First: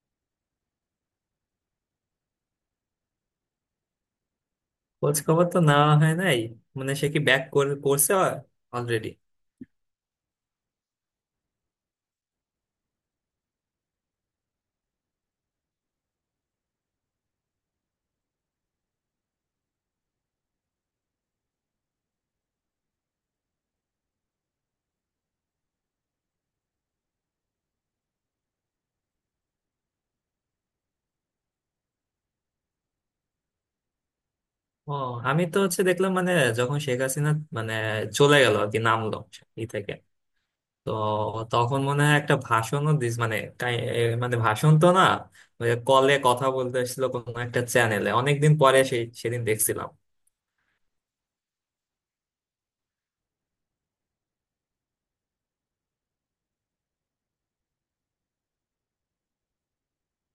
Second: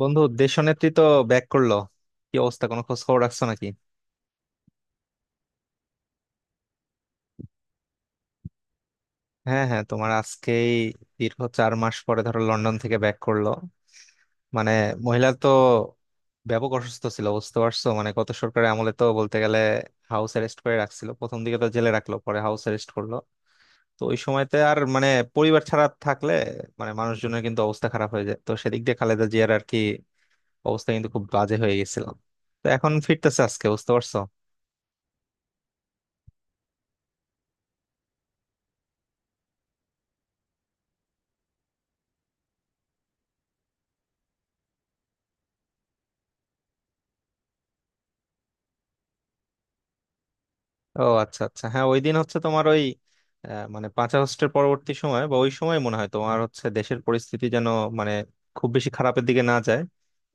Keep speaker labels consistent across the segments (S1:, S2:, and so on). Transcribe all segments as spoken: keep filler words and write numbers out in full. S1: বন্ধু, দেশনেত্রী তো ব্যাক করলো। কি অবস্থা, কোনো খোঁজ খবর রাখছো নাকি?
S2: খোঁজ খবর তো নেওয়া হয় নাই। মানে সে কি ব্যাক করছে অলরেডি?
S1: হ্যাঁ, হ্যাঁ, তোমার আজকেই দীর্ঘ চার মাস পরে ধরো লন্ডন থেকে ব্যাক করলো। মানে মহিলা তো ব্যাপক অসুস্থ ছিল, বুঝতে পারছো? মানে গত সরকারের আমলে তো বলতে গেলে হাউস অ্যারেস্ট করে রাখছিল, প্রথম দিকে তো জেলে রাখলো, পরে হাউস অ্যারেস্ট করলো। তো ওই সময়তে আর মানে পরিবার ছাড়া থাকলে মানে মানুষজনের কিন্তু অবস্থা খারাপ হয়ে যায়। তো সেদিক দিয়ে খালেদা জিয়ার আর কি অবস্থা কিন্তু খুব বাজে হয়ে গেছিল। তো এখন ফিরতেছে আজকে, বুঝতে পারছো?
S2: ও, আমি তো হচ্ছে দেখলাম মানে যখন শেখ হাসিনা মানে চলে গেল আর কি, নামলো ই থেকে, তো তখন মনে হয় একটা ভাষণও দিস, মানে কাই- এ মানে ভাষণ তো না, ওই কলে কথা বলতে এসেছিল কোনো একটা চ্যানেলে, অনেকদিন পরে সেই সেদিন দেখছিলাম।
S1: ও আচ্ছা, আচ্ছা, হ্যাঁ, ওই দিন হচ্ছে তোমার ওই আহ, মানে পাঁচ আগস্টের পরবর্তী সময় বা ওই সময় মনে হয় তোমার হচ্ছে দেশের পরিস্থিতি যেন মানে খুব বেশি খারাপের দিকে না যায়,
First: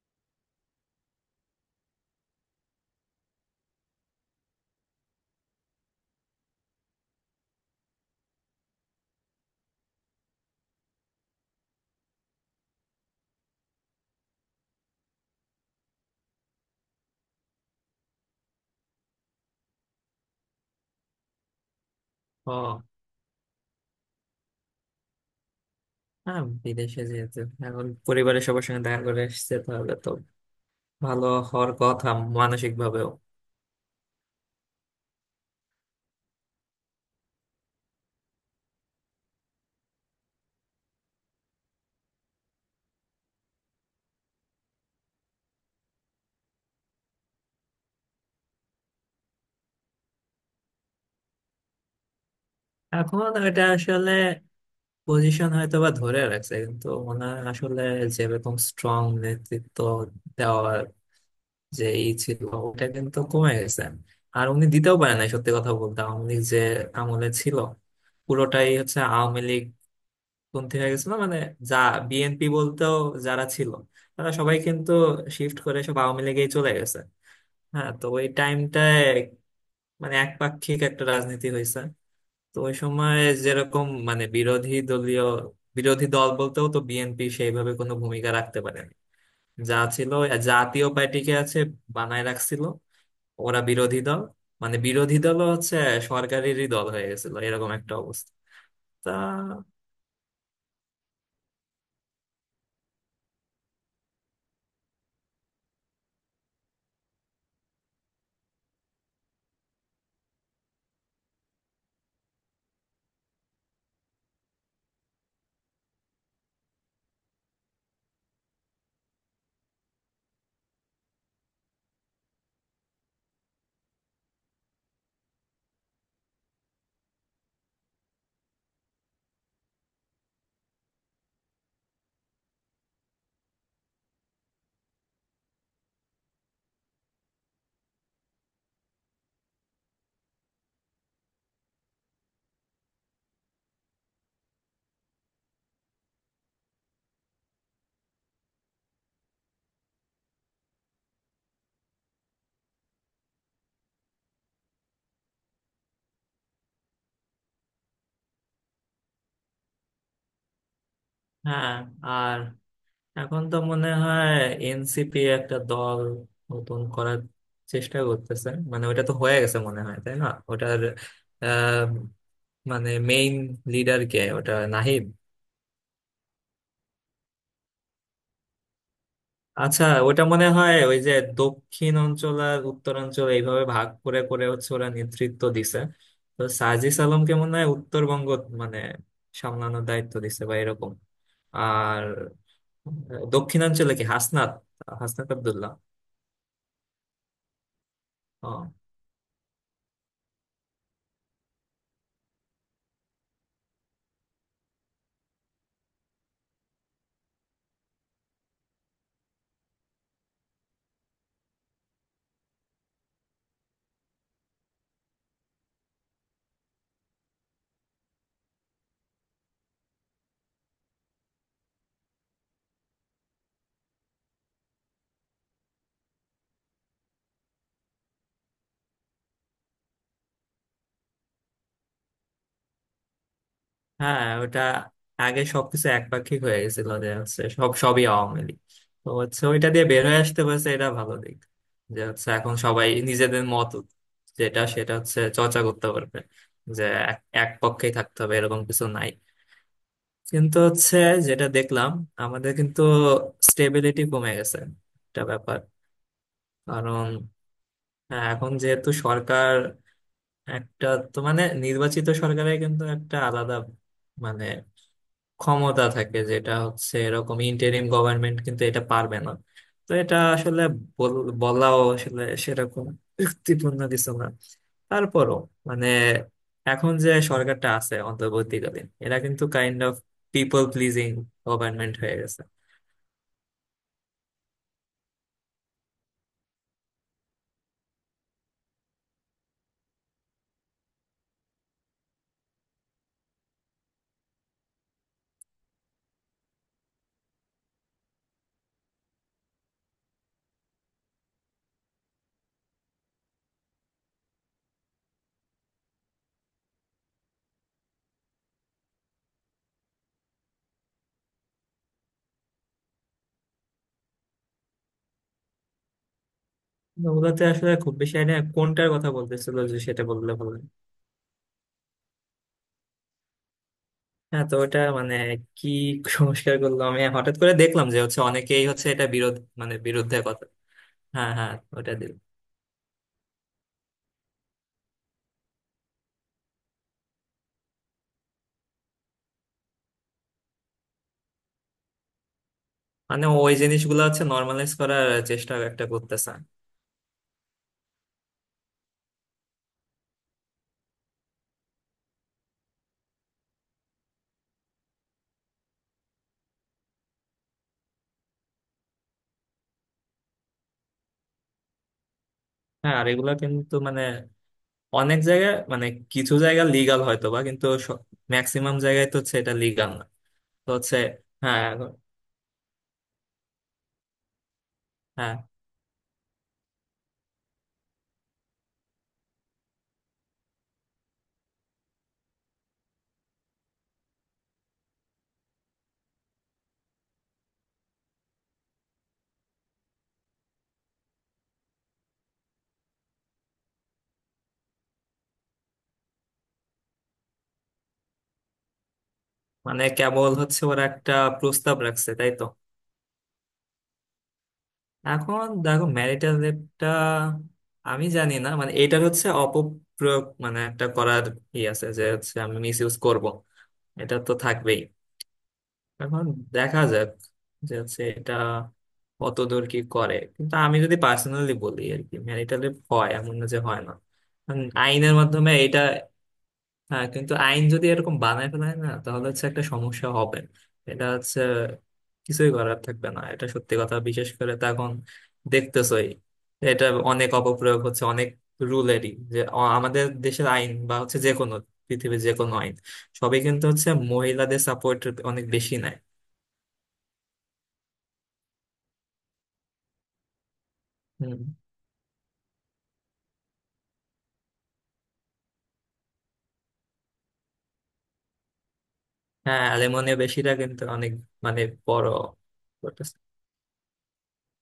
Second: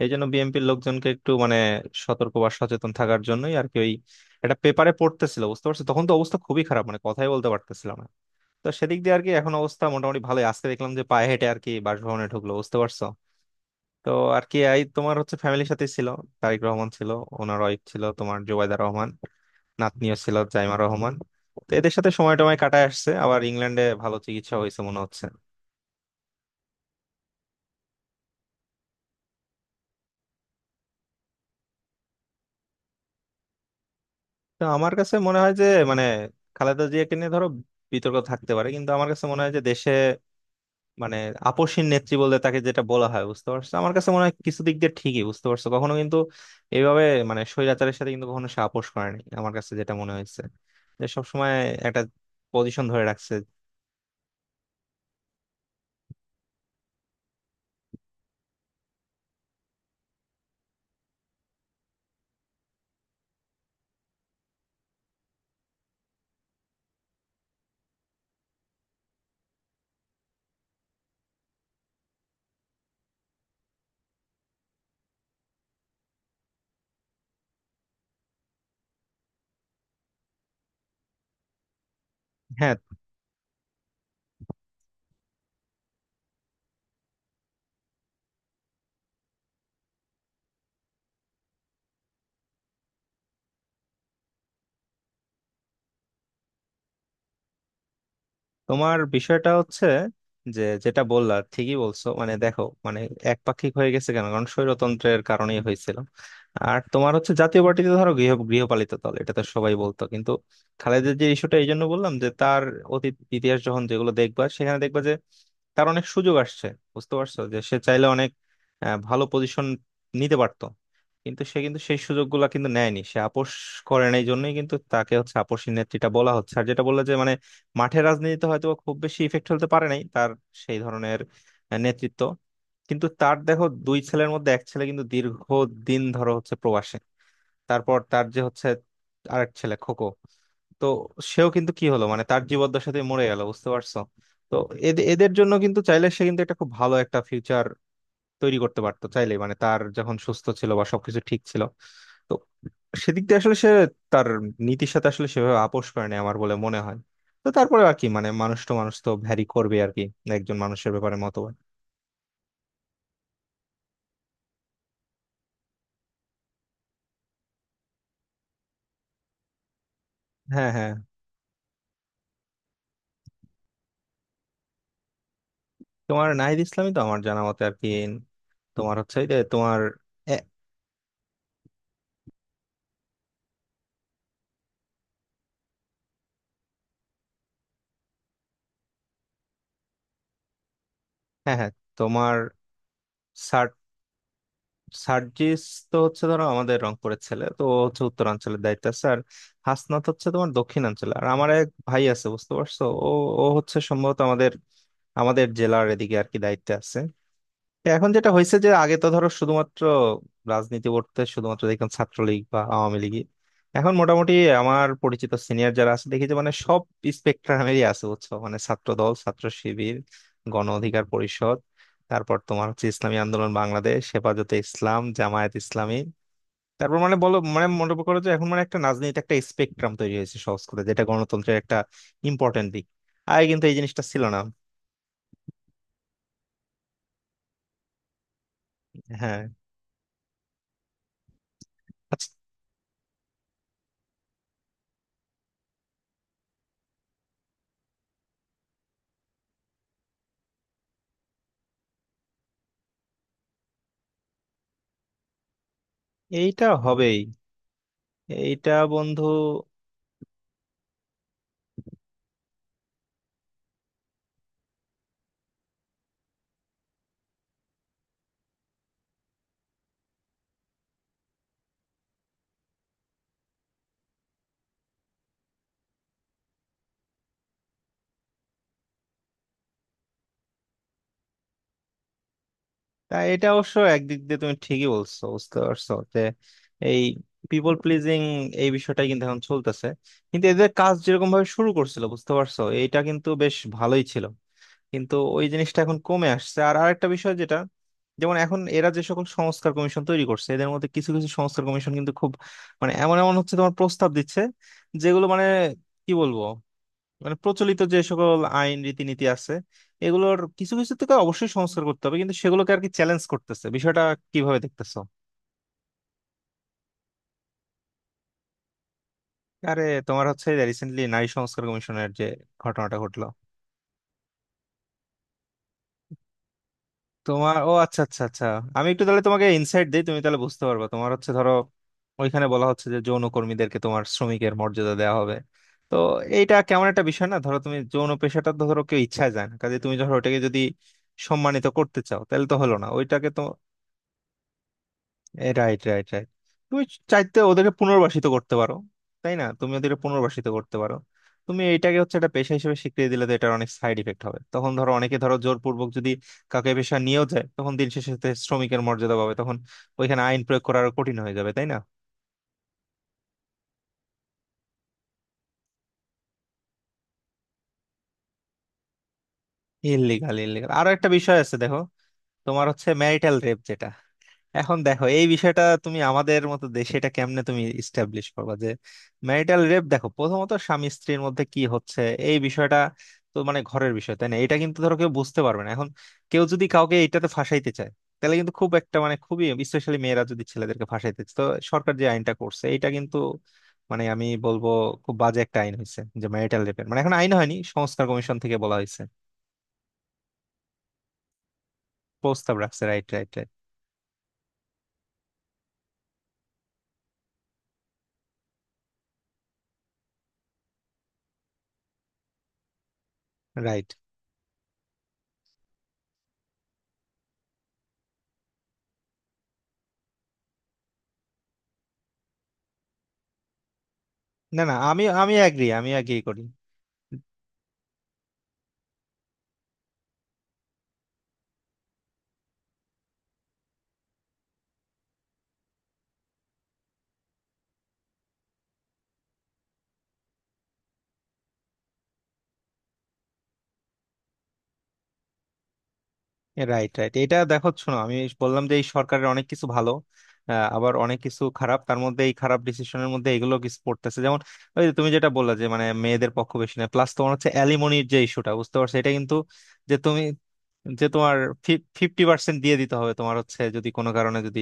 S1: এই জন্য বিএনপির লোকজনকে একটু মানে সতর্ক বা সচেতন থাকার জন্যই আর কি। ওই একটা পেপারে পড়তেছিল, বুঝতে পারছো, তখন তো অবস্থা খুবই খারাপ, মানে কথাই বলতে পারতেছিলাম না। তো সেদিক দিয়ে আর কি এখন অবস্থা মোটামুটি ভালোই, আজকে দেখলাম যে পায়ে হেঁটে আর কি বাসভবনে ঢুকলো, বুঝতে পারছো? তো আর কি এই তোমার হচ্ছে ফ্যামিলির সাথে ছিল, তারেক রহমান ছিল, ওনার ওয়াইফ ছিল তোমার জোবাইদা রহমান, নাতনিও ছিল জাইমা রহমান। তো এদের সাথে সময় টময়
S2: ও
S1: কাটায় আসছে, আবার ইংল্যান্ডে ভালো চিকিৎসা হয়েছে মনে হচ্ছে।
S2: হ্যাঁ, বিদেশে যেহেতু এখন পরিবারের সবার সঙ্গে দেখা করে এসেছে তাহলে তো ভালো হওয়ার কথা, মানসিক ভাবেও।
S1: তো আমার কাছে মনে হয় যে মানে খালেদা জিয়াকে নিয়ে ধরো বিতর্ক থাকতে পারে, কিন্তু আমার কাছে মনে হয় যে দেশে মানে আপোষহীন নেত্রী বলতে তাকে যেটা বলা হয়, বুঝতে পারছো, আমার কাছে মনে হয় কিছু দিক দিয়ে ঠিকই, বুঝতে পারছো, কখনো কিন্তু এইভাবে মানে স্বৈরাচারের সাথে কিন্তু কখনো সে আপোষ করেনি, আমার কাছে যেটা মনে হয়েছে, যে সবসময় একটা পজিশন ধরে
S2: এখন
S1: রাখছে।
S2: এটা আসলে পজিশন হয়তো বা ধরে রাখছে, কিন্তু ওনার আসলে যেরকম স্ট্রং নেতৃত্ব দেওয়ার যে ই ছিল, ওটা কিন্তু কমে গেছে। আর উনি দিতেও পারে না। সত্যি কথা বলতে, আওয়ামী লীগ যে আমলে ছিল, পুরোটাই হচ্ছে আওয়ামী লীগ পন্থী হয়ে গেছিল। মানে যা বিএনপি বলতেও যারা ছিল, তারা সবাই কিন্তু শিফট করে সব আওয়ামী লীগেই চলে গেছে। হ্যাঁ, তো ওই টাইমটায় মানে একপাক্ষিক একটা রাজনীতি হয়েছে। তো ওই
S1: হ্যাঁ।
S2: সময় যেরকম মানে বিরোধী দলীয়, বিরোধী দল বলতেও তো বিএনপি সেইভাবে কোনো ভূমিকা রাখতে পারেনি। যা ছিল, জাতীয় পার্টিকে আছে বানায় রাখছিল, ওরা বিরোধী দল। মানে বিরোধী দলও হচ্ছে সরকারেরই দল হয়ে গেছিল, এরকম একটা অবস্থা।
S1: তোমার
S2: তা
S1: বিষয়টা হচ্ছে যে, যেটা বললা ঠিকই বলছো, মানে দেখো মানে একপাক্ষিক হয়ে গেছে কেন? কারণ স্বৈরতন্ত্রের কারণেই হয়েছিল। আর তোমার হচ্ছে জাতীয় পার্টিতে ধরো গৃহ গৃহপালিত দল, এটা তো সবাই বলতো। কিন্তু খালেদের যে ইস্যুটা, এই জন্য বললাম যে তার অতীত ইতিহাস যখন যেগুলো দেখবা, সেখানে দেখবা যে তার অনেক সুযোগ আসছে, বুঝতে পারছো, যে সে চাইলে অনেক আহ, ভালো পজিশন নিতে পারতো, কিন্তু সে কিন্তু সেই সুযোগগুলো কিন্তু নেয়নি। সে আপোষ করে নাই জন্যই কিন্তু তাকে হচ্ছে আপোষী নেত্রীটা বলা হচ্ছে। আর যেটা বললে যে মানে মাঠের রাজনীতিতে হয়তো বা খুব বেশি ইফেক্ট ফেলতে পারে নাই, তার সেই ধরনের আহ, নেতৃত্ব। কিন্তু তার দেখো দুই ছেলের মধ্যে এক ছেলে কিন্তু দীর্ঘ দিন ধরো হচ্ছে প্রবাসে, তারপর তার যে হচ্ছে আরেক ছেলে খোকো, তো সেও কিন্তু কি হলো মানে তার জীবদ্দশাতে মরে গেল, বুঝতে পারছো? তো এদে- এদের জন্য কিন্তু চাইলে সে কিন্তু একটা খুব ভালো একটা ফিউচার তৈরি করতে পারতো চাইলে, মানে তার যখন সুস্থ ছিল বা সবকিছু ঠিক ছিল। সেদিক দিয়ে আসলে সে তার নীতির সাথে আসলে সেভাবে আপোষ করে না আমার বলে মনে হয়। তো তারপরে আর কি মানে মানুষ তো, মানুষ তো ভ্যারি করবে আর কি একজন মানুষের ব্যাপারে মতবাদ।
S2: হ্যাঁ। আর এখন তো মনে হয় এনসিপি একটা দল নতুন করার চেষ্টা করতেছে, মানে ওটা তো হয়ে গেছে মনে হয়, তাই না
S1: হ্যাঁ,
S2: ওটার?
S1: হ্যাঁ,
S2: আহ মানে মেইন লিডার কে, ওটা নাহিদ?
S1: তোমার নাহিদ ইসলামই তো আমার জানা মতে আর কি। তোমার হচ্ছে এই যে তোমার
S2: আচ্ছা, ওটা
S1: এ,
S2: মনে হয় ওই যে দক্ষিণ অঞ্চল আর উত্তরাঞ্চল এইভাবে ভাগ করে করে হচ্ছে ওরা নেতৃত্ব দিছে। তো সাজিস আলমকে মনে হয় উত্তরবঙ্গ মানে সামলানোর দায়িত্ব দিছে বা এরকম।
S1: হ্যাঁ, হ্যাঁ,
S2: আর
S1: তোমার সার
S2: দক্ষিণাঞ্চলে কি হাসনাত, হাসনাত
S1: সার্জিস
S2: আব্দুল্লাহ।
S1: তো হচ্ছে ধরো আমাদের রংপুরের ছেলে, তো ও হচ্ছে উত্তরাঞ্চলের দায়িত্ব আছে। আর হাসনাত হচ্ছে তোমার দক্ষিণাঞ্চলে, আর আমার এক ভাই আছে, বুঝতে পারছো, ও ও হচ্ছে সম্ভবত আমাদের আমাদের জেলার এদিকে আর কি দায়িত্বে আছে। এখন যেটা হয়েছে যে আগে তো ধরো শুধুমাত্র রাজনীতি করতে শুধুমাত্র দেখতাম ছাত্রলীগ বা আওয়ামী লীগ, এখন মোটামুটি আমার পরিচিত সিনিয়র যারা আছে দেখি যে মানে সব স্পেকট্রামেরই আছে, বুঝছো, মানে ছাত্র দল, ছাত্র শিবির, গণ অধিকার পরিষদ, তারপর তোমার হচ্ছে ইসলামী আন্দোলন বাংলাদেশ, হেফাজতে ইসলাম, জামায়াত ইসলামী। তারপর মানে বলো, মানে মনে করো যে এখন মানে একটা রাজনীতি একটা স্পেকট্রাম তৈরি হয়েছে, সহজ করে, যেটা গণতন্ত্রের একটা ইম্পর্টেন্ট দিক। আগে কিন্তু এই জিনিসটা ছিল
S2: হ্যাঁ,
S1: না।
S2: ওটা আগে সবকিছু একপাক্ষিক হয়ে গেছিল, যে হচ্ছে সব সবই আওয়ামী লীগ। তো
S1: হ্যাঁ।
S2: হচ্ছে ওইটা দিয়ে বের হয়ে আসতে পারছে, এটা ভালো দিক। যে হচ্ছে
S1: আচ্ছা।
S2: এখন সবাই নিজেদের মত যেটা সেটা হচ্ছে চর্চা করতে পারবে, যে এক এক পক্ষেই থাকতে হবে এরকম কিছু নাই। কিন্তু হচ্ছে যেটা দেখলাম, আমাদের কিন্তু স্টেবিলিটি কমে গেছে, একটা ব্যাপার।
S1: এইটা
S2: কারণ
S1: হবেই।
S2: হ্যাঁ, এখন
S1: এইটা
S2: যেহেতু
S1: বন্ধু
S2: সরকার একটা, তো মানে নির্বাচিত সরকারের কিন্তু একটা আলাদা মানে ক্ষমতা থাকে, যেটা হচ্ছে এরকম ইন্টারিম গভর্নমেন্ট কিন্তু এটা পারবে না। তো এটা আসলে বল- বলাও আসলে সেরকম যুক্তিপূর্ণ কিছু না। তারপরও মানে এখন যে সরকারটা আছে অন্তর্বর্তীকালীন, এরা কিন্তু kind of people pleasing government হয়ে গেছে।
S1: তা এটা অবশ্য একদিক দিয়ে তুমি ঠিকই বলছো, বুঝতে পারছো, যে এই পিপল প্লিজিং এই বিষয়টাই কিন্তু এখন চলতেছে। কিন্তু এদের কাজ যেরকম ভাবে শুরু করছিল, বুঝতে পারছো, এইটা কিন্তু বেশ ভালোই ছিল, কিন্তু ওই জিনিসটা এখন কমে আসছে। আর আরেকটা বিষয় যেটা, যেমন এখন এরা যে সকল সংস্কার কমিশন তৈরি করছে, এদের মধ্যে কিছু কিছু সংস্কার কমিশন কিন্তু খুব মানে এমন এমন হচ্ছে তোমার প্রস্তাব দিচ্ছে, যেগুলো মানে কি বলবো, মানে প্রচলিত যে সকল আইন রীতিনীতি আছে এগুলোর কিছু কিছু থেকে অবশ্যই সংস্কার করতে হবে, কিন্তু সেগুলোকে আর কি চ্যালেঞ্জ করতেছে। বিষয়টা কিভাবে দেখতেছো?
S2: তো ওগুলোতে আসলে খুব বেশি আইডিয়া, কোনটার কথা বলতেছিল যে
S1: আরে
S2: সেটা
S1: তোমার
S2: বললে
S1: হচ্ছে
S2: ভালো হয়।
S1: রিসেন্টলি নারী সংস্কার কমিশনের যে ঘটনাটা ঘটলো।
S2: হ্যাঁ তো ওটা মানে কি সংস্কার করলো, আমি হঠাৎ করে
S1: তোমার ও
S2: দেখলাম যে
S1: আচ্ছা,
S2: হচ্ছে
S1: আচ্ছা, আচ্ছা,
S2: অনেকেই হচ্ছে
S1: আমি একটু
S2: এটা
S1: তাহলে
S2: বিরোধ,
S1: তোমাকে
S2: মানে
S1: ইনসাইট দিই,
S2: বিরুদ্ধে
S1: তুমি তাহলে
S2: কথা।
S1: বুঝতে পারবা। তোমার
S2: হ্যাঁ
S1: হচ্ছে ধরো
S2: হ্যাঁ, ওটা দিল
S1: ওইখানে বলা হচ্ছে যে যৌন কর্মীদেরকে তোমার শ্রমিকের মর্যাদা দেওয়া হবে। তো এইটা কেমন একটা বিষয় না? ধরো তুমি যৌন পেশাটা তো ধরো কেউ ইচ্ছায় যায় না কাজে, তুমি ধরো ওটাকে যদি সম্মানিত করতে চাও তাহলে তো হলো না,
S2: মানে
S1: ওইটাকে তো।
S2: ওই জিনিসগুলো হচ্ছে নর্মালাইজ করার চেষ্টা
S1: রাইট,
S2: একটা
S1: রাইট, রাইট।
S2: করতেছে।
S1: তুমি চাইতে ওদেরকে পুনর্বাসিত করতে পারো, তাই না? তুমি ওদেরকে পুনর্বাসিত করতে পারো। তুমি এটাকে হচ্ছে একটা পেশা হিসেবে স্বীকৃতি দিলে তো এটার অনেক সাইড ইফেক্ট হবে। তখন ধরো অনেকে ধরো জোরপূর্বক যদি কাউকে এ পেশা নিয়েও যায়, তখন দিন শেষে সে শ্রমিকের মর্যাদা পাবে। তখন ওইখানে আইন প্রয়োগ করা আরো কঠিন হয়ে যাবে, তাই না?
S2: হ্যাঁ, আর এগুলা কিন্তু মানে অনেক জায়গায় মানে কিছু জায়গা লিগাল হয়তো বা, কিন্তু ম্যাক্সিমাম জায়গায় তো হচ্ছে এটা লিগাল না।
S1: Illegal, illegal.
S2: তো
S1: আরো
S2: হচ্ছে
S1: একটা বিষয় আছে,
S2: হ্যাঁ
S1: দেখো,
S2: এখন-।
S1: তোমার হচ্ছে ম্যারিটাল রেপ যেটা, এখন দেখো এই
S2: হ্যাঁ
S1: বিষয়টা তুমি আমাদের মতো দেশে এটা কেমনে তুমি ইস্টাবলিশ করবা যে ম্যারিটাল রেপ? দেখো, প্রথমত স্বামী স্ত্রীর মধ্যে কি হচ্ছে এই বিষয়টা, তো মানে ঘরের বিষয়, তাই না? এটা কিন্তু ধরো কেউ বুঝতে পারবে না। এখন কেউ যদি কাউকে এটাতে ফাঁসাইতে চায়, তাহলে কিন্তু খুব একটা মানে খুবই, স্পেশালি মেয়েরা যদি ছেলেদেরকে ফাঁসাইতে চায়, তো সরকার যে আইনটা করছে এটা কিন্তু মানে আমি বলবো খুব বাজে একটা আইন হয়েছে, যে ম্যারিটাল রেপের, মানে এখন আইন হয়নি, সংস্কার কমিশন থেকে বলা হয়েছে
S2: মানে কেবল হচ্ছে ওরা একটা প্রস্তাব রাখছে, তাই তো?
S1: প্রস্তাব রাখছে। রাইট, রাইট, রাইট,
S2: এখন দেখো ম্যারিটাল রেপটা আমি জানি না, মানে এটার হচ্ছে অপপ্রয়োগ মানে একটা করার ই আছে, যে হচ্ছে আমি মিস ইউজ করবো।
S1: রাইট।
S2: এটা তো থাকবেই। এখন দেখা যাক যে হচ্ছে এটা কতদূর কি করে। কিন্তু আমি যদি পার্সোনালি বলি আর কি, ম্যারিটাল রেপ হয়, এমন না যে হয় না।
S1: না,
S2: কারণ
S1: না, আমি
S2: আইনের
S1: আমি
S2: মাধ্যমে
S1: অ্যাগ্রি,
S2: এটা,
S1: আমি অ্যাগ্রি করি।
S2: হ্যাঁ, কিন্তু আইন যদি এরকম বানায় ফেলায় না, তাহলে হচ্ছে একটা সমস্যা হবে। এটা হচ্ছে কিছুই করার থাকবে না, এটা সত্যি কথা। বিশেষ করে তো এখন দেখতেছই এটা অনেক অপপ্রয়োগ হচ্ছে অনেক রুলেরই। যে অ- আমাদের দেশের আইন বা হচ্ছে যে কোনো পৃথিবীর যে কোনো আইন, সবই কিন্তু হচ্ছে মহিলাদের সাপোর্ট অনেক বেশি নেয়।
S1: Right, right. এটা দেখো, শোনো, আমি বললাম যে এই সরকারের অনেক কিছু ভালো, আহ, আবার অনেক কিছু
S2: হম।
S1: খারাপ, তার মধ্যে এই খারাপ ডিসিশনের মধ্যে এগুলো কিছু পড়তেছে। যেমন ওই যে তুমি যেটা বললা যে মানে মেয়েদের পক্ষ বেশি, না প্লাস তোমার হচ্ছে অ্যালিমনির যে ইস্যুটা, বুঝতে পারছো, এটা কিন্তু,
S2: হ্যাঁ,
S1: যে
S2: অ্যালুমিনিয়াম
S1: তুমি,
S2: বেশিটা কিন্তু
S1: যে
S2: অনেক,
S1: তোমার
S2: মানে বড়।
S1: ফিফটি পার্সেন্ট দিয়ে দিতে হবে তোমার হচ্ছে যদি কোনো কারণে যদি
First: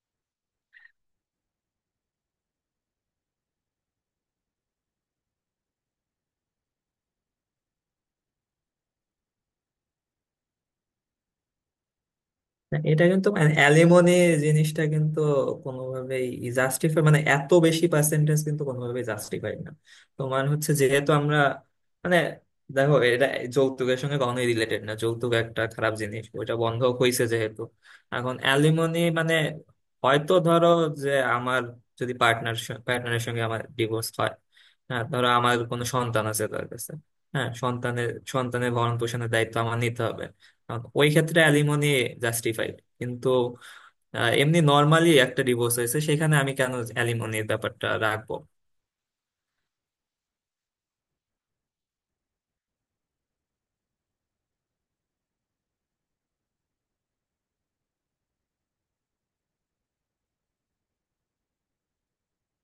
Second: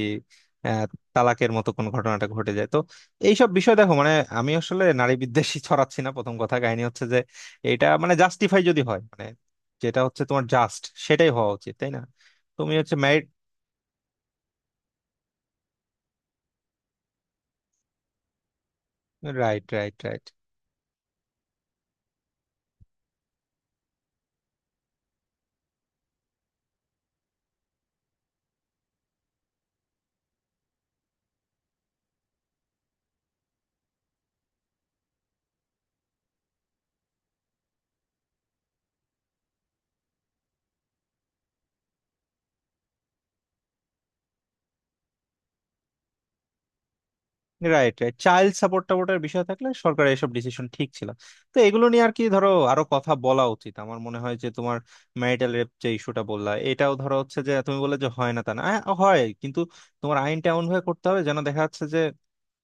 S1: আহ, তালাকের মতো কোনো ঘটনাটা ঘটে যায়, তো এইসব বিষয় দেখো, মানে আমি আসলে নারী বিদ্বেষী ছড়াচ্ছি না প্রথম কথা। কাহিনী হচ্ছে যে এটা মানে জাস্টিফাই যদি হয়, মানে যেটা হচ্ছে তোমার জাস্ট সেটাই হওয়া উচিত, তাই না? তুমি
S2: না,
S1: হচ্ছে
S2: এটা
S1: ম্যারিড।
S2: কিন্তু মানে অ্যালিমনি জিনিসটা কিন্তু কোনোভাবেই জাস্টিফাই, মানে এত বেশি পার্সেন্টেজ কিন্তু কোনোভাবেই জাস্টিফাই
S1: রাইট,
S2: না।
S1: Right, right.
S2: তোমার হচ্ছে যেহেতু আমরা মানে দেখো, এটা যৌতুকের সঙ্গে কখনোই রিলেটেড না, যৌতুক একটা খারাপ জিনিস, ওইটা বন্ধ হয়েছে যেহেতু। এখন অ্যালিমনি মানে হয়তো ধরো যে আমার যদি পার্টনার, পার্টনারের সঙ্গে আমার ডিভোর্স হয়, হ্যাঁ ধরো আমার কোনো সন্তান আছে তার কাছে, হ্যাঁ সন্তানের সন্তানের ভরণ পোষণের দায়িত্ব আমার নিতে হবে, কারণ ওই ক্ষেত্রে অ্যালিমনি জাস্টিফাইড। কিন্তু আহ, এমনি নর্মালি একটা ডিভোর্স হয়েছে, সেখানে আমি কেন অ্যালিমনির ব্যাপারটা
S1: রাইট, রাইট,
S2: রাখবো?
S1: চাইল্ড সাপোর্ট টাপোর্টের বিষয় থাকলে সরকারের এসব ডিসিশন ঠিক ছিল। তো এগুলো নিয়ে আর কি ধরো আরো কথা বলা উচিত আমার মনে হয়। যে তোমার ম্যারিটাল রেপ যে ইস্যুটা বললা, এটাও ধরো হচ্ছে যে তুমি বললে যে হয় না তা না, আ- হয়, কিন্তু তোমার আইনটা এমন ভাবে করতে হবে যেন, দেখা যাচ্ছে যে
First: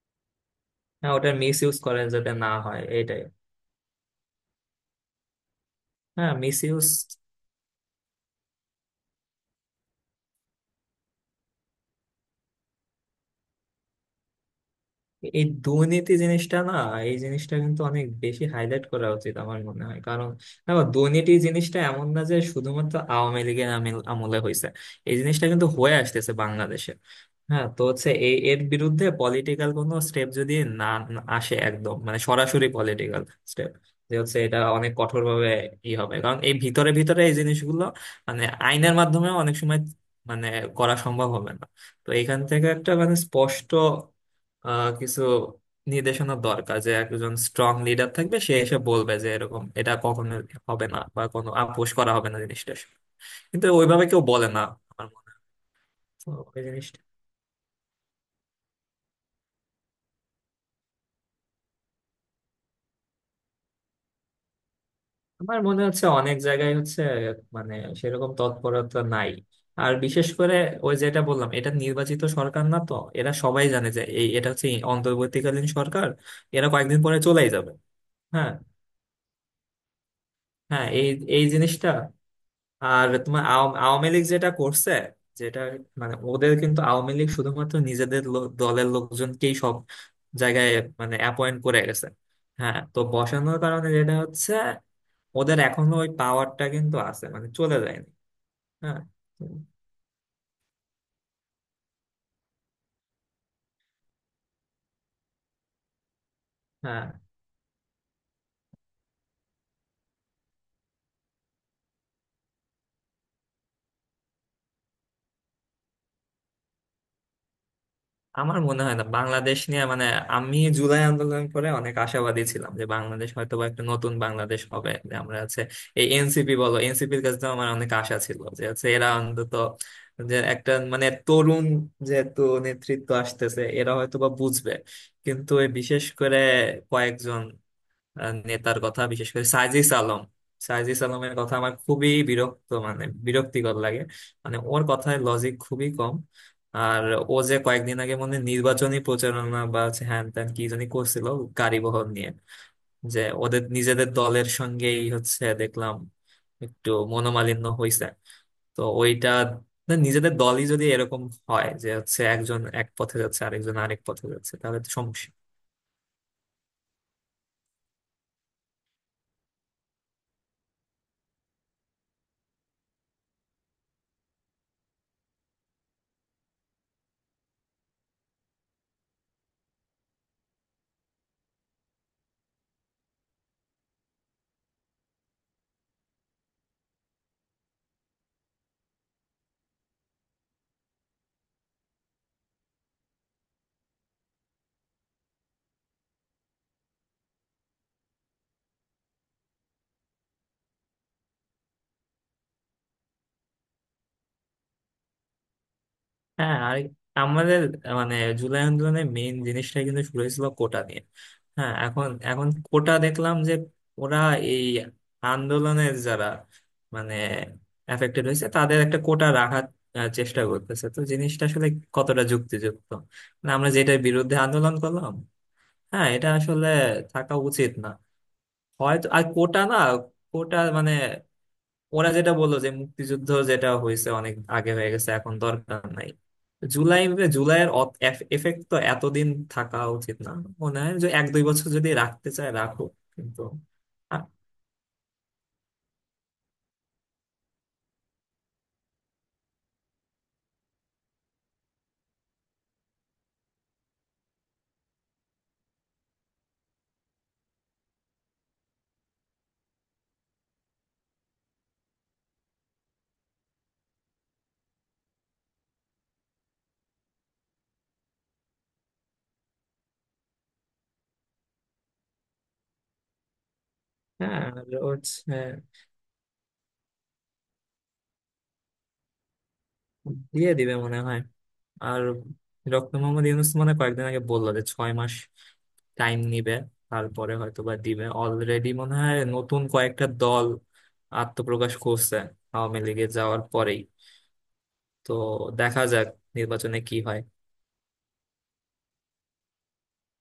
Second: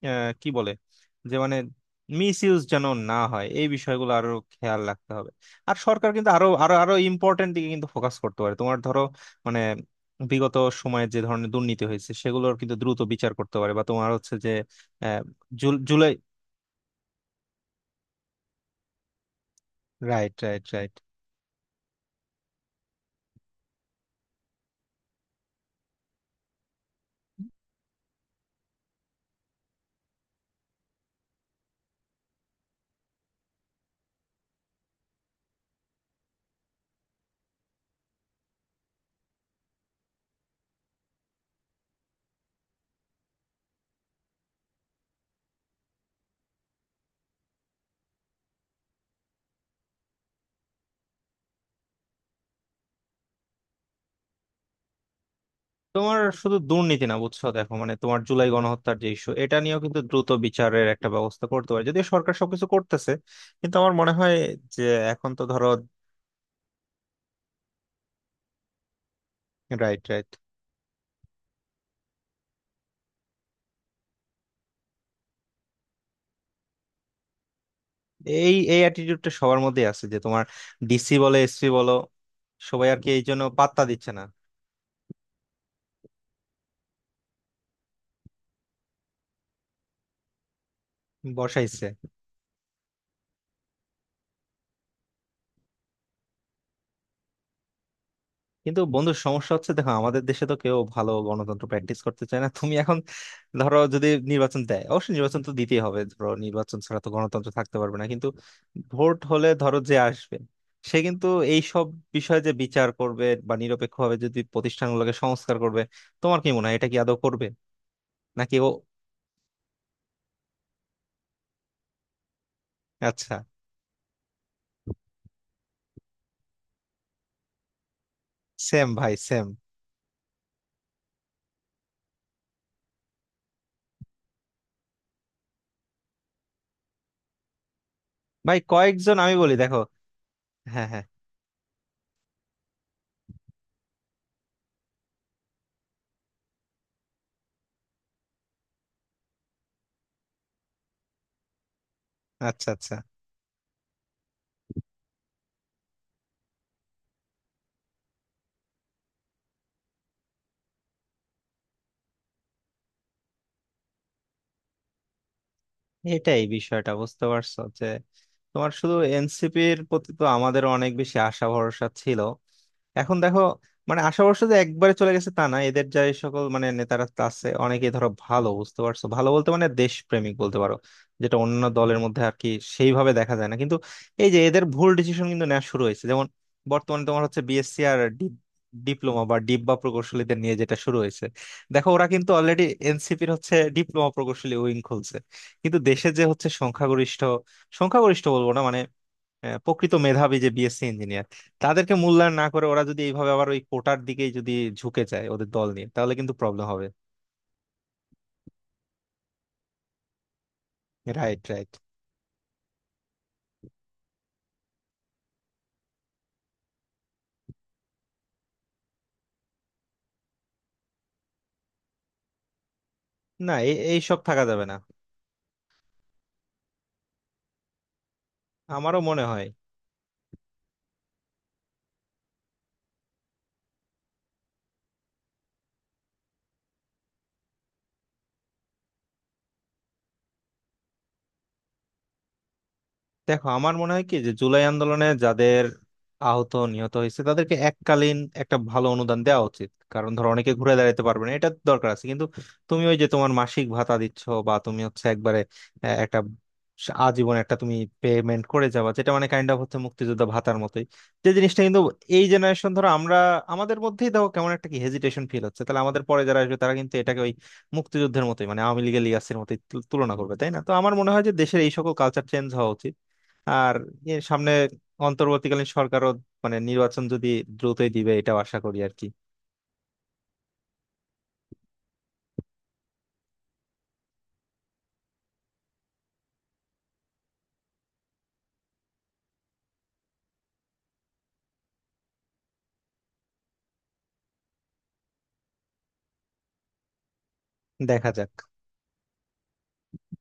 S1: আহ, কি বলে,
S2: হ্যাঁ, ওটার
S1: যে মানে
S2: মিস ইউজ করা যাতে
S1: মিস
S2: না
S1: ইউজ
S2: হয়
S1: যেন না
S2: এটাই।
S1: হয়, এই বিষয়গুলো আরো খেয়াল রাখতে হবে। আর সরকার কিন্তু
S2: হ্যাঁ,
S1: আরো
S2: মিস
S1: আরো
S2: ইউজ।
S1: আরো ইম্পর্টেন্ট দিকে কিন্তু ফোকাস করতে পারে। তোমার ধরো মানে বিগত সময়ে যে ধরনের দুর্নীতি হয়েছে সেগুলোর কিন্তু দ্রুত বিচার করতে পারে, বা তোমার হচ্ছে যে আহ,
S2: এই
S1: জুল-
S2: দুর্নীতি
S1: জুলাই।
S2: জিনিসটা না, এই জিনিসটা কিন্তু অনেক বেশি হাইলাইট করা উচিত আমার মনে হয়। কারণ
S1: রাইট, রাইট,
S2: দেখো,
S1: রাইট।
S2: দুর্নীতি জিনিসটা এমন না যে শুধুমাত্র আওয়ামী লীগের আমিল- আমলে হয়েছে, এই জিনিসটা কিন্তু হয়ে আসতেছে বাংলাদেশে। হ্যাঁ তো হচ্ছে এই এর বিরুদ্ধে পলিটিক্যাল কোনো স্টেপ যদি না না আসে একদম, মানে সরাসরি পলিটিক্যাল স্টেপ, যে হচ্ছে এটা অনেক কঠোর ভাবে ই হবে, কারণ এই ভিতরে ভিতরে এই জিনিসগুলো মানে আইনের মাধ্যমে অনেক সময় মানে করা সম্ভব হবে না। তো এখান থেকে একটা মানে স্পষ্ট আহ কিছু নির্দেশনা দরকার, যে একজন স্ট্রং লিডার থাকবে, সে এসে বলবে যে এরকম এটা কখনো হবে না বা কোনো আপোষ করা হবে না, জিনিসটা। কিন্তু ওইভাবে কেউ বলে না আমার মনে হয়।
S1: তোমার
S2: তো
S1: শুধু
S2: ওই জিনিসটা
S1: দুর্নীতি না, বুঝছো, দেখো মানে তোমার জুলাই গণহত্যার যে ইস্যু, এটা নিয়েও কিন্তু দ্রুত বিচারের একটা ব্যবস্থা করতে পারে, যদিও সরকার সবকিছু করতেছে কিন্তু আমার মনে হয় যে এখন তো
S2: আমার
S1: ধরো।
S2: মনে হচ্ছে অনেক জায়গায় হচ্ছে মানে সেরকম তৎপরতা নাই। আর
S1: রাইট,
S2: বিশেষ
S1: রাইট,
S2: করে ওই যেটা বললাম, এটা নির্বাচিত সরকার না, তো এরা সবাই জানে যে এই এটা হচ্ছে অন্তর্বর্তীকালীন সরকার, এরা কয়েকদিন পরে চলেই যাবে। হ্যাঁ
S1: এই এই অ্যাটিটিউডটা সবার মধ্যেই আছে, যে তোমার
S2: হ্যাঁ, এই
S1: ডিসি বলো,
S2: এই
S1: এসপি
S2: জিনিসটা।
S1: বলো, সবাই আর
S2: আর
S1: কি এই জন্য
S2: তোমার আও-
S1: পাত্তা
S2: আওয়ামী
S1: দিচ্ছে না।
S2: লীগ যেটা করছে, যেটা মানে ওদের কিন্তু আওয়ামী লীগ শুধুমাত্র নিজেদের লো- দলের লোকজনকেই সব জায়গায় মানে অ্যাপয়েন্ট করে
S1: বসাইছে।
S2: গেছে। হ্যাঁ, তো বসানোর কারণে যেটা হচ্ছে, ওদের এখনো ওই পাওয়ারটা কিন্তু আছে, মানে চলে যায়নি।
S1: কিন্তু
S2: হ্যাঁ
S1: বন্ধু সমস্যা হচ্ছে দেখো আমাদের দেশে তো কেউ ভালো গণতন্ত্র প্র্যাকটিস করতে চায় না। তুমি এখন ধরো যদি নির্বাচন দেয়, অবশ্যই নির্বাচন তো দিতেই হবে, ধরো নির্বাচন ছাড়া
S2: হ্যাঁ,
S1: তো গণতন্ত্র থাকতে পারবে না, কিন্তু ভোট হলে ধরো যে আসবে, সে কিন্তু এই সব বিষয়ে যে বিচার করবে বা নিরপেক্ষভাবে যদি প্রতিষ্ঠানগুলোকে সংস্কার করবে, তোমার কি মনে হয় এটা কি আদৌ করবে নাকি?
S2: আমার
S1: ও
S2: মনে হয় না। বাংলাদেশ নিয়ে মানে আমি জুলাই আন্দোলন করে অনেক আশাবাদী ছিলাম যে বাংলাদেশ
S1: আচ্ছা।
S2: হয়তো বা একটা নতুন বাংলাদেশ হবে, যে আমরা আছে। এই এনসিপি বলো, এনসিপির কাছে তো আমার অনেক আশা ছিল, যে আছে
S1: সেম,
S2: এরা
S1: ভাই, সেম।
S2: অন্তত যে একটা মানে তরুণ যেহেতু নেতৃত্ব আসতেছে, এরা হয়তো বা বুঝবে। কিন্তু এই বিশেষ করে কয়েকজন আহ,
S1: ভাই
S2: নেতার কথা,
S1: কয়েকজন
S2: বিশেষ
S1: আমি
S2: করে
S1: বলি, দেখো।
S2: সাইজিস আলম,
S1: হ্যাঁ,
S2: সাইজিস
S1: হ্যাঁ।
S2: আলমের কথা আমার খুবই বিরক্ত, মানে বিরক্তিকর লাগে। মানে ওর কথায় লজিক খুবই কম। আর ও যে কয়েকদিন আগে মনে হয় নির্বাচনী প্রচারণা বা হচ্ছে হ্যান ত্যান কি জানি করছিল গাড়ি বহর নিয়ে,
S1: আচ্ছা, আচ্ছা।
S2: যে ওদের নিজেদের দলের সঙ্গেই হচ্ছে দেখলাম একটু মনোমালিন্য হয়েছে। তো ওইটা, না, নিজেদের দলই যদি এরকম হয় যে হচ্ছে একজন এক পথে যাচ্ছে আরেকজন আরেক পথে যাচ্ছে, তাহলে তো সমস্যা।
S1: এটাই বিষয়টা, বুঝতে পারছো, যে তোমার শুধু এনসিপির প্রতি তো আমাদের অনেক বেশি আশা ভরসা ছিল। এখন দেখো মানে আশাবর্ষ যে একবারে চলে গেছে তা না, এদের যে সকল মানে নেতারা তা আছে অনেকে ধরো ভালো, বুঝতে পারছো, ভালো বলতে মানে দেশপ্রেমিক বলতে পারো, যেটা অন্য দলের মধ্যে আর কি সেইভাবে দেখা যায় না। কিন্তু এই যে এদের ভুল ডিসিশন কিন্তু নেওয়া শুরু হয়েছে, যেমন বর্তমানে তোমার হচ্ছে বিএসসি আর ডিপ্লোমা বা ডিব্বা প্রকৌশলীদের নিয়ে যেটা শুরু হয়েছে। দেখো ওরা কিন্তু অলরেডি এনসিপির হচ্ছে ডিপ্লোমা প্রকৌশলী উইং খুলছে, কিন্তু দেশে যে হচ্ছে সংখ্যাগরিষ্ঠ, সংখ্যাগরিষ্ঠ বলবো না মানে আহ, প্রকৃত মেধাবী যে বিএসসি ইঞ্জিনিয়ার তাদেরকে মূল্যায়ন না করে ওরা যদি এইভাবে আবার ওই কোটার দিকেই যদি ঝুঁকে যায় ওদের দল নিয়ে, তাহলে কিন্তু
S2: হ্যাঁ,
S1: প্রবলেম
S2: আর
S1: হবে।
S2: আমাদের মানে জুলাই আন্দোলনের মেইন জিনিসটা কিন্তু শুরু হয়েছিল কোটা নিয়ে।
S1: Right, right.
S2: হ্যাঁ, এখন এখন কোটা দেখলাম যে ওরা এই আন্দোলনের যারা মানে এফেক্টেড হয়েছে তাদের একটা কোটা রাখার আহ, চেষ্টা করতেছে। তো জিনিসটা আসলে কতটা যুক্তিযুক্ত, মানে
S1: না,
S2: আমরা যেটার
S1: এই সব
S2: বিরুদ্ধে
S1: থাকা যাবে
S2: আন্দোলন
S1: না।
S2: করলাম! হ্যাঁ এটা আসলে থাকা উচিত না।
S1: আমারও
S2: হয়তো আর
S1: মনে হয়।
S2: কোটা না, কোটা মানে ওরা যেটা বললো যে মুক্তিযুদ্ধ যেটা হয়েছে অনেক আগে হয়ে গেছে এখন দরকার নাই, জুলাই জুলাইয়ের এফেক্ট তো এতদিন থাকা উচিত না। মনে হয় যে এক দুই বছর যদি রাখতে চায় রাখো, কিন্তু
S1: দেখো আমার মনে হয় কি,
S2: আ-।
S1: যে জুলাই আন্দোলনে যাদের আহত নিহত হয়েছে তাদেরকে এককালীন একটা ভালো অনুদান দেওয়া উচিত, কারণ ধরো অনেকে ঘুরে দাঁড়াতে পারবে না, এটা দরকার আছে। কিন্তু তুমি ওই যে তোমার মাসিক ভাতা দিচ্ছ বা তুমি হচ্ছে একবারে আহ, একটা স- আজীবন একটা তুমি পেমেন্ট করে যাবা, যেটা মানে কাইন্ড অফ হচ্ছে মুক্তিযোদ্ধা ভাতার মতোই, যে জিনিসটা কিন্তু এই জেনারেশন ধরো আমরা, আমাদের মধ্যেই দেখো কেমন একটা কি হেজিটেশন ফিল হচ্ছে, তাহলে আমাদের পরে যারা আসবে তারা কিন্তু এটাকে ওই মুক্তিযুদ্ধের মতোই মানে আওয়ামী লীগের লিগ্যাসির মতোই তু- তুলনা করবে, তাই না? তো আমার মনে হয় যে দেশের এই সকল কালচার চেঞ্জ হওয়া উচিত। আর এর
S2: হ্যাঁ,
S1: সামনে
S2: আর হচ্ছে
S1: অন্তর্বর্তীকালীন সরকারও মানে নির্বাচন যদি দ্রুতই দিবে এটাও আশা করি আর কি।
S2: দিয়ে দিবে মনে হয়। আর ডক্টর মোহাম্মদ ইউনূস মানে কয়েকদিন আগে বললো যে ছয় মাস টাইম নিবে, তারপরে হয়তো বা দিবে। অলরেডি মনে হয় নতুন কয়েকটা দল আত্মপ্রকাশ করছে আওয়ামী লীগে যাওয়ার পরেই। তো দেখা যাক নির্বাচনে কি হয়।
S1: দেখা যাক।